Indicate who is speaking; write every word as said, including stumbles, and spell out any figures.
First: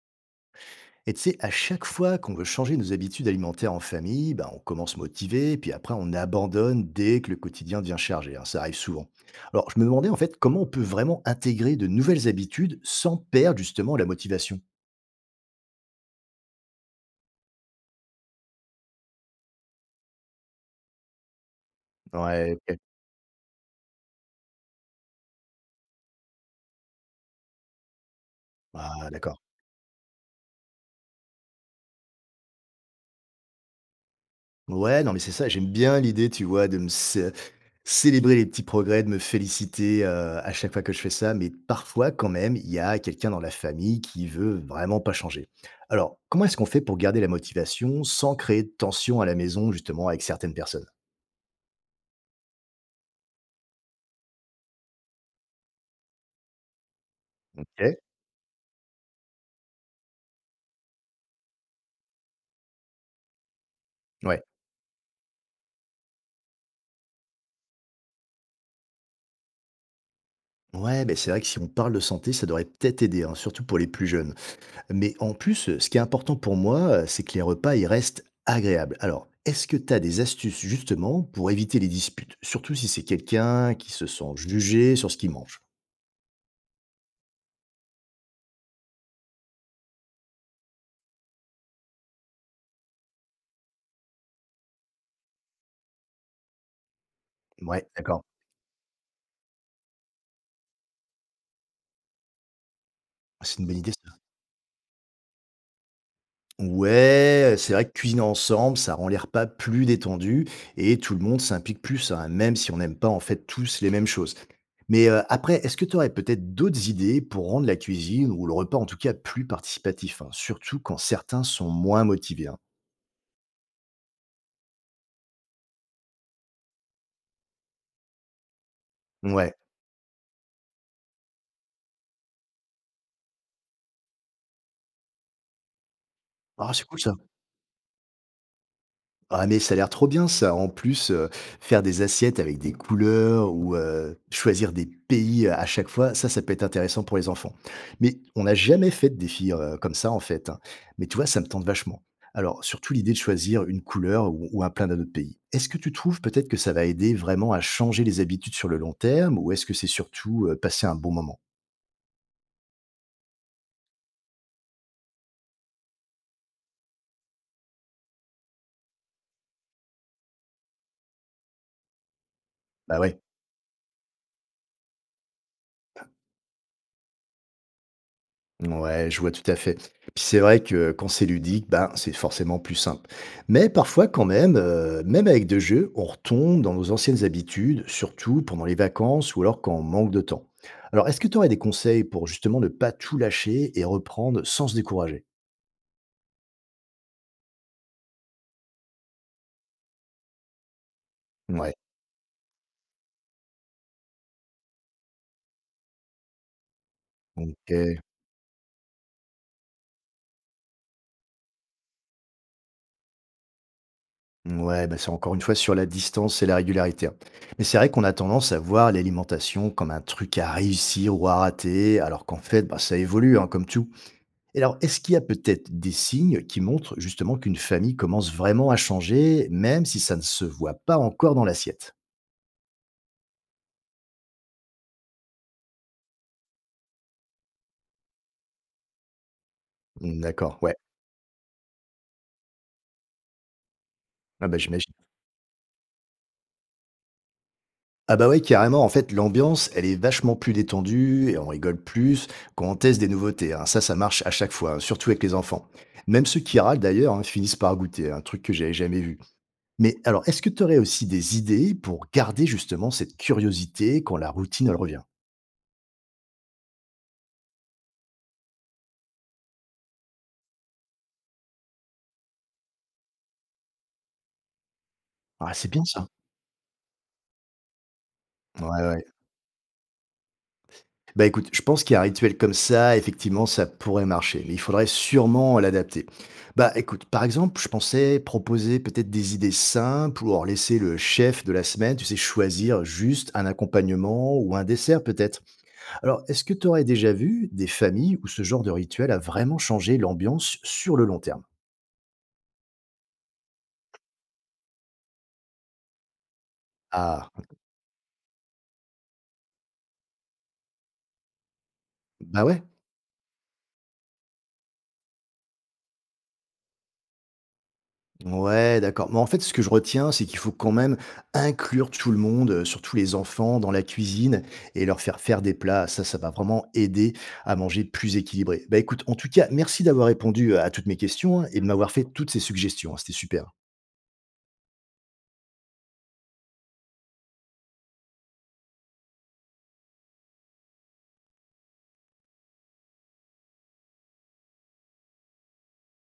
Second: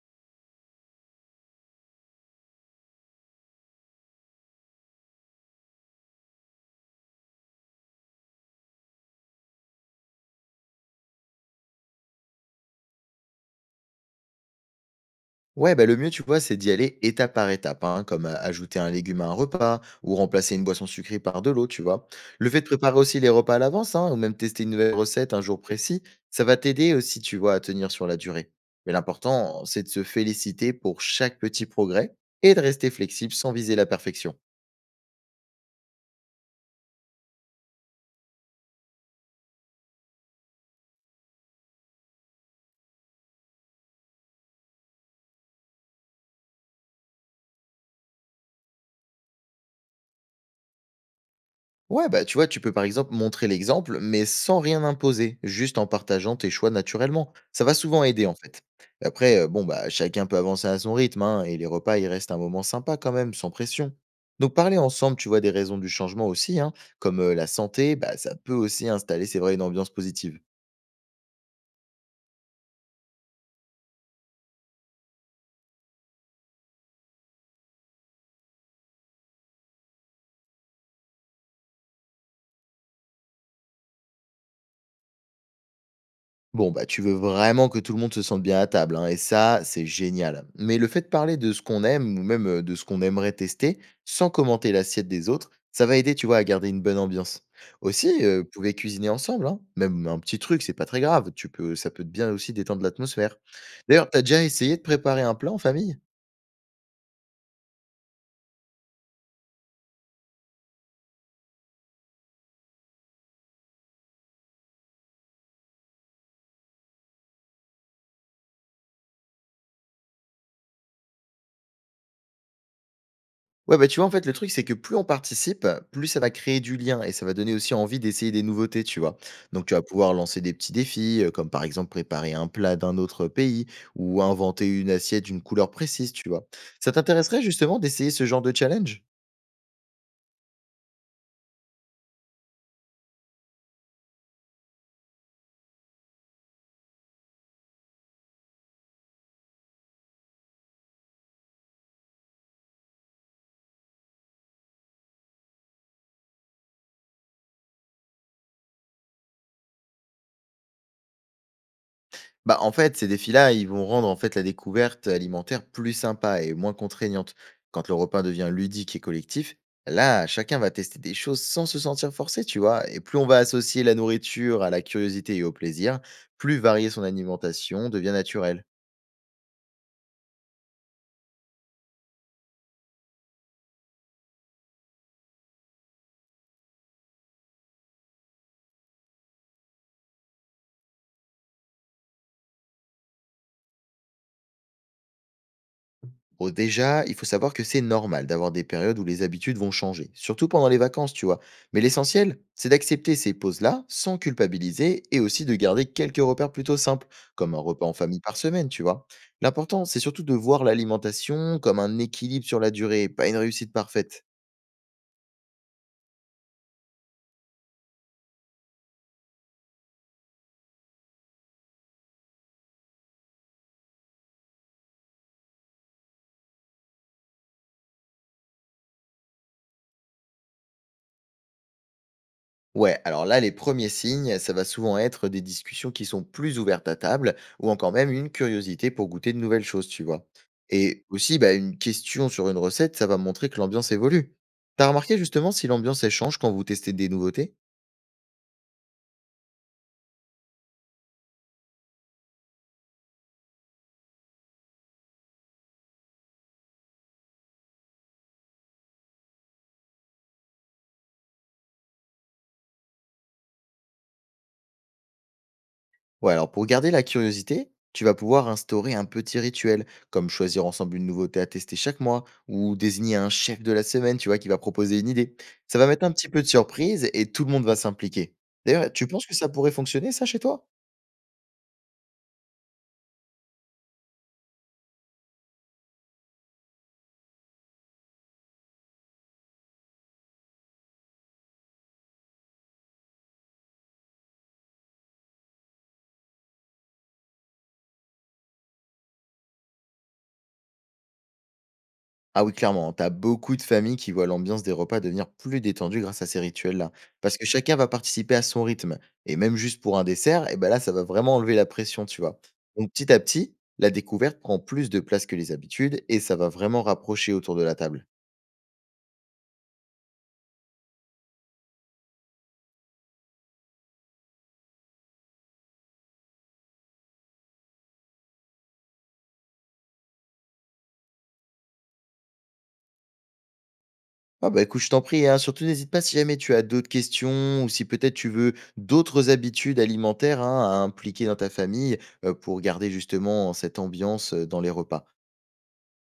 Speaker 1: Et tu sais, à chaque fois qu'on veut changer nos habitudes alimentaires en famille, ben on commence motivé, puis après on abandonne dès que le quotidien devient chargé. Hein, ça arrive souvent. Alors je me demandais en fait comment on peut vraiment intégrer de nouvelles habitudes sans perdre justement la motivation.
Speaker 2: Ouais, bah, le mieux, tu vois, c'est d'y aller étape par étape, hein, comme euh, ajouter un légume à un repas ou remplacer une boisson sucrée par de l'eau, tu vois. Le
Speaker 1: Ouais,
Speaker 2: fait de
Speaker 1: ok.
Speaker 2: préparer aussi les repas à l'avance, hein, ou même tester une nouvelle recette un jour précis, ça va t'aider aussi, tu vois, à tenir sur la durée. Mais
Speaker 1: Ah, d'accord.
Speaker 2: l'important, c'est de se féliciter pour chaque petit progrès et de rester flexible sans viser la perfection.
Speaker 1: Ouais, non, mais c'est ça, j'aime bien l'idée, tu vois, de me cé célébrer les petits progrès, de me féliciter, heu, à chaque fois que je fais ça, mais parfois quand même, il y a quelqu'un dans la famille qui veut vraiment pas changer. Alors, comment est-ce qu'on fait pour garder la motivation sans créer de tension à la maison, justement, avec certaines personnes?
Speaker 2: Ouais, bah tu vois, tu peux par exemple montrer l'exemple, mais sans rien imposer, juste en partageant tes choix naturellement. Ça va
Speaker 1: OK,
Speaker 2: souvent aider en fait. Après, euh, bon, bah chacun peut avancer à son rythme, hein, et les repas, ils restent un moment sympa quand même, sans pression.
Speaker 1: ouais.
Speaker 2: Donc parler ensemble, tu vois, des raisons du changement aussi, hein, comme euh, la santé, bah ça peut aussi installer, c'est vrai, une ambiance positive.
Speaker 1: Ouais, beh, c'est vrai que si on parle de santé, ça devrait peut-être aider, hein, surtout pour les plus jeunes. Mais en plus, euh, ce qui est important pour moi, euh, c'est que les repas, ils restent agréables. Alors, est-ce que tu as des astuces justement pour éviter les disputes? Surtout si c'est quelqu'un qui se sent jugé sur ce qu'il mange?
Speaker 2: Bon, bah, tu veux vraiment que tout le monde se sente bien à table, hein, et ça, c'est génial. Mais le fait de parler de ce qu'on aime ou même euh, de ce qu'on aimerait tester, sans commenter l'assiette des autres, ça va aider, tu vois, à garder une bonne ambiance.
Speaker 1: Ouais,
Speaker 2: Aussi,
Speaker 1: d'accord.
Speaker 2: Mhm. euh, vous pouvez cuisiner ensemble, hein, même un petit truc, c'est pas très grave. Tu peux, ça peut bien aussi détendre l'atmosphère.
Speaker 1: C'est une bonne idée
Speaker 2: D'ailleurs,
Speaker 1: ça.
Speaker 2: t'as déjà essayé de préparer un plat en famille.
Speaker 1: Ouais, euh, c'est vrai que cuisiner ensemble, ça rend les repas plus détendus et tout le monde s'implique plus, hein, même si on n'aime pas en fait tous les mêmes choses. Mais, heu, après, est-ce que tu aurais peut-être d'autres idées pour rendre la cuisine ou le repas en tout cas plus participatif, hein, surtout quand certains sont moins motivés, hein?
Speaker 2: Ouais, bah, tu vois, en fait, le truc, c'est que plus on participe, plus ça va créer du lien et ça va donner aussi envie d'essayer des nouveautés, tu vois.
Speaker 1: Ouais.
Speaker 2: Donc, tu vas pouvoir lancer des petits défis, euh, comme par exemple préparer un plat d'un autre pays ou inventer une assiette d'une couleur précise, tu vois.
Speaker 1: Ah, c'est
Speaker 2: Ça
Speaker 1: cool ça.
Speaker 2: t'intéresserait justement d'essayer ce genre de challenge?
Speaker 1: Ah, mais ça a l'air trop bien ça. En plus, heu, faire des assiettes avec des couleurs ou, heu, choisir des pays à chaque fois, ça, ça peut être intéressant pour les enfants. Mais on n'a jamais fait de défi, heu, comme ça en fait, hein. Mais tu vois, ça me tente vachement. Alors, surtout l'idée de choisir une couleur ou ou un plat d'un autre pays. Est-ce que tu trouves peut-être que ça va aider vraiment à changer les habitudes sur le long terme ou est-ce que c'est surtout, heu, passer un bon moment?
Speaker 2: Bah, en fait, ces défis-là, ils vont rendre en fait la découverte alimentaire plus sympa et moins contraignante. Quand le repas devient ludique et collectif, là, chacun va tester des choses sans se sentir forcé, tu vois.
Speaker 1: Bah,
Speaker 2: Et plus
Speaker 1: ouais.
Speaker 2: on va associer la nourriture à la curiosité et au plaisir, plus varier son alimentation devient naturelle.
Speaker 1: Ouais, je vois tout à fait. Puis c'est vrai que quand c'est ludique, ben, c'est forcément plus simple. Mais parfois, quand même, euh, même avec deux jeux, on retombe dans nos anciennes habitudes, surtout pendant les vacances ou alors quand on manque de temps. Alors, est-ce que tu aurais des conseils pour justement ne pas tout lâcher et reprendre sans se décourager?
Speaker 2: Bon, déjà, il faut savoir que c'est normal d'avoir des périodes où les habitudes vont changer, surtout pendant les vacances, tu vois.
Speaker 1: Ouais.
Speaker 2: Mais l'essentiel, c'est d'accepter ces pauses-là sans culpabiliser et aussi de garder quelques repères plutôt simples, comme un repas en
Speaker 1: Ok.
Speaker 2: famille par semaine, tu vois. L'important, c'est surtout de voir l'alimentation comme un équilibre sur la durée, pas une réussite parfaite.
Speaker 1: Ouais, bah c'est encore une fois sur la distance et la régularité. Hein. Mais c'est vrai qu'on a tendance à voir l'alimentation comme un truc à réussir ou à rater, alors qu'en fait, bah, ça évolue, hein, comme tout. Et alors, est-ce qu'il y a peut-être des signes qui montrent justement qu'une famille commence vraiment à changer, même si ça ne se voit pas encore dans l'assiette?
Speaker 2: Ouais, alors là, les premiers signes, ça va souvent être des discussions qui sont plus ouvertes à table ou encore même une curiosité pour goûter de nouvelles choses, tu
Speaker 1: Mmh,
Speaker 2: vois.
Speaker 1: d'accord, ouais.
Speaker 2: Et aussi, bah, une question sur une recette, ça va montrer que l'ambiance évolue.
Speaker 1: Ah bah,
Speaker 2: T'as
Speaker 1: j'imagine.
Speaker 2: remarqué justement si l'ambiance elle change quand vous testez des nouveautés?
Speaker 1: Ah bah, ouais, carrément, en fait, l'ambiance, elle est vachement plus détendue et on rigole plus quand on teste des nouveautés, hein. Ça, ça marche à chaque fois, hein, surtout avec les enfants. Même ceux qui râlent d'ailleurs, hein, finissent par goûter, un truc que j'avais jamais vu. Mais alors, est-ce que tu aurais aussi des idées pour garder justement cette curiosité quand la routine, elle revient?
Speaker 2: Ouais, alors pour garder la curiosité, tu vas pouvoir instaurer un petit rituel, comme choisir ensemble une nouveauté à tester chaque mois, ou désigner un chef de la semaine, tu vois, qui va proposer une idée.
Speaker 1: Ah, c'est
Speaker 2: Ça
Speaker 1: bien
Speaker 2: va mettre
Speaker 1: ça.
Speaker 2: un petit peu de surprise et tout le monde va s'impliquer.
Speaker 1: Ouais,
Speaker 2: D'ailleurs,
Speaker 1: ouais.
Speaker 2: tu penses que ça pourrait fonctionner, ça, chez toi?
Speaker 1: Bah écoute, je pense qu'un rituel comme ça, effectivement, ça pourrait marcher, mais il faudrait sûrement l'adapter. Bah écoute, par exemple, je pensais proposer peut-être des idées simples ou alors laisser le chef de la semaine, tu sais, choisir juste un accompagnement ou un dessert peut-être. Alors, est-ce que tu aurais déjà vu des familles où ce genre de rituel a vraiment changé l'ambiance sur le long terme?
Speaker 2: Ah oui, clairement, t'as beaucoup de familles qui voient l'ambiance des repas devenir plus détendue grâce à ces rituels-là.
Speaker 1: Ah,
Speaker 2: Parce que chacun va participer à son rythme. Et même juste pour un dessert, et ben là, ça va vraiment enlever la pression, tu vois.
Speaker 1: bah ouais.
Speaker 2: Donc petit à petit, la découverte prend plus de place que les habitudes et ça va vraiment rapprocher autour de la table.
Speaker 1: Ouais, d'accord. Mais en fait, ce que je retiens, c'est qu'il faut quand même inclure tout le monde, euh, surtout les enfants, dans la cuisine et leur faire faire des plats. Ça, ça va vraiment aider à manger plus équilibré. Bah écoute, en tout cas, merci d'avoir répondu euh, à toutes mes questions hein, et de m'avoir fait toutes ces suggestions. Hein. C'était super.
Speaker 2: Ah bah écoute, je t'en prie, hein, surtout n'hésite pas si jamais tu as d'autres questions ou si peut-être tu veux d'autres habitudes alimentaires hein, à impliquer dans ta famille euh, pour garder justement cette ambiance euh, dans les repas.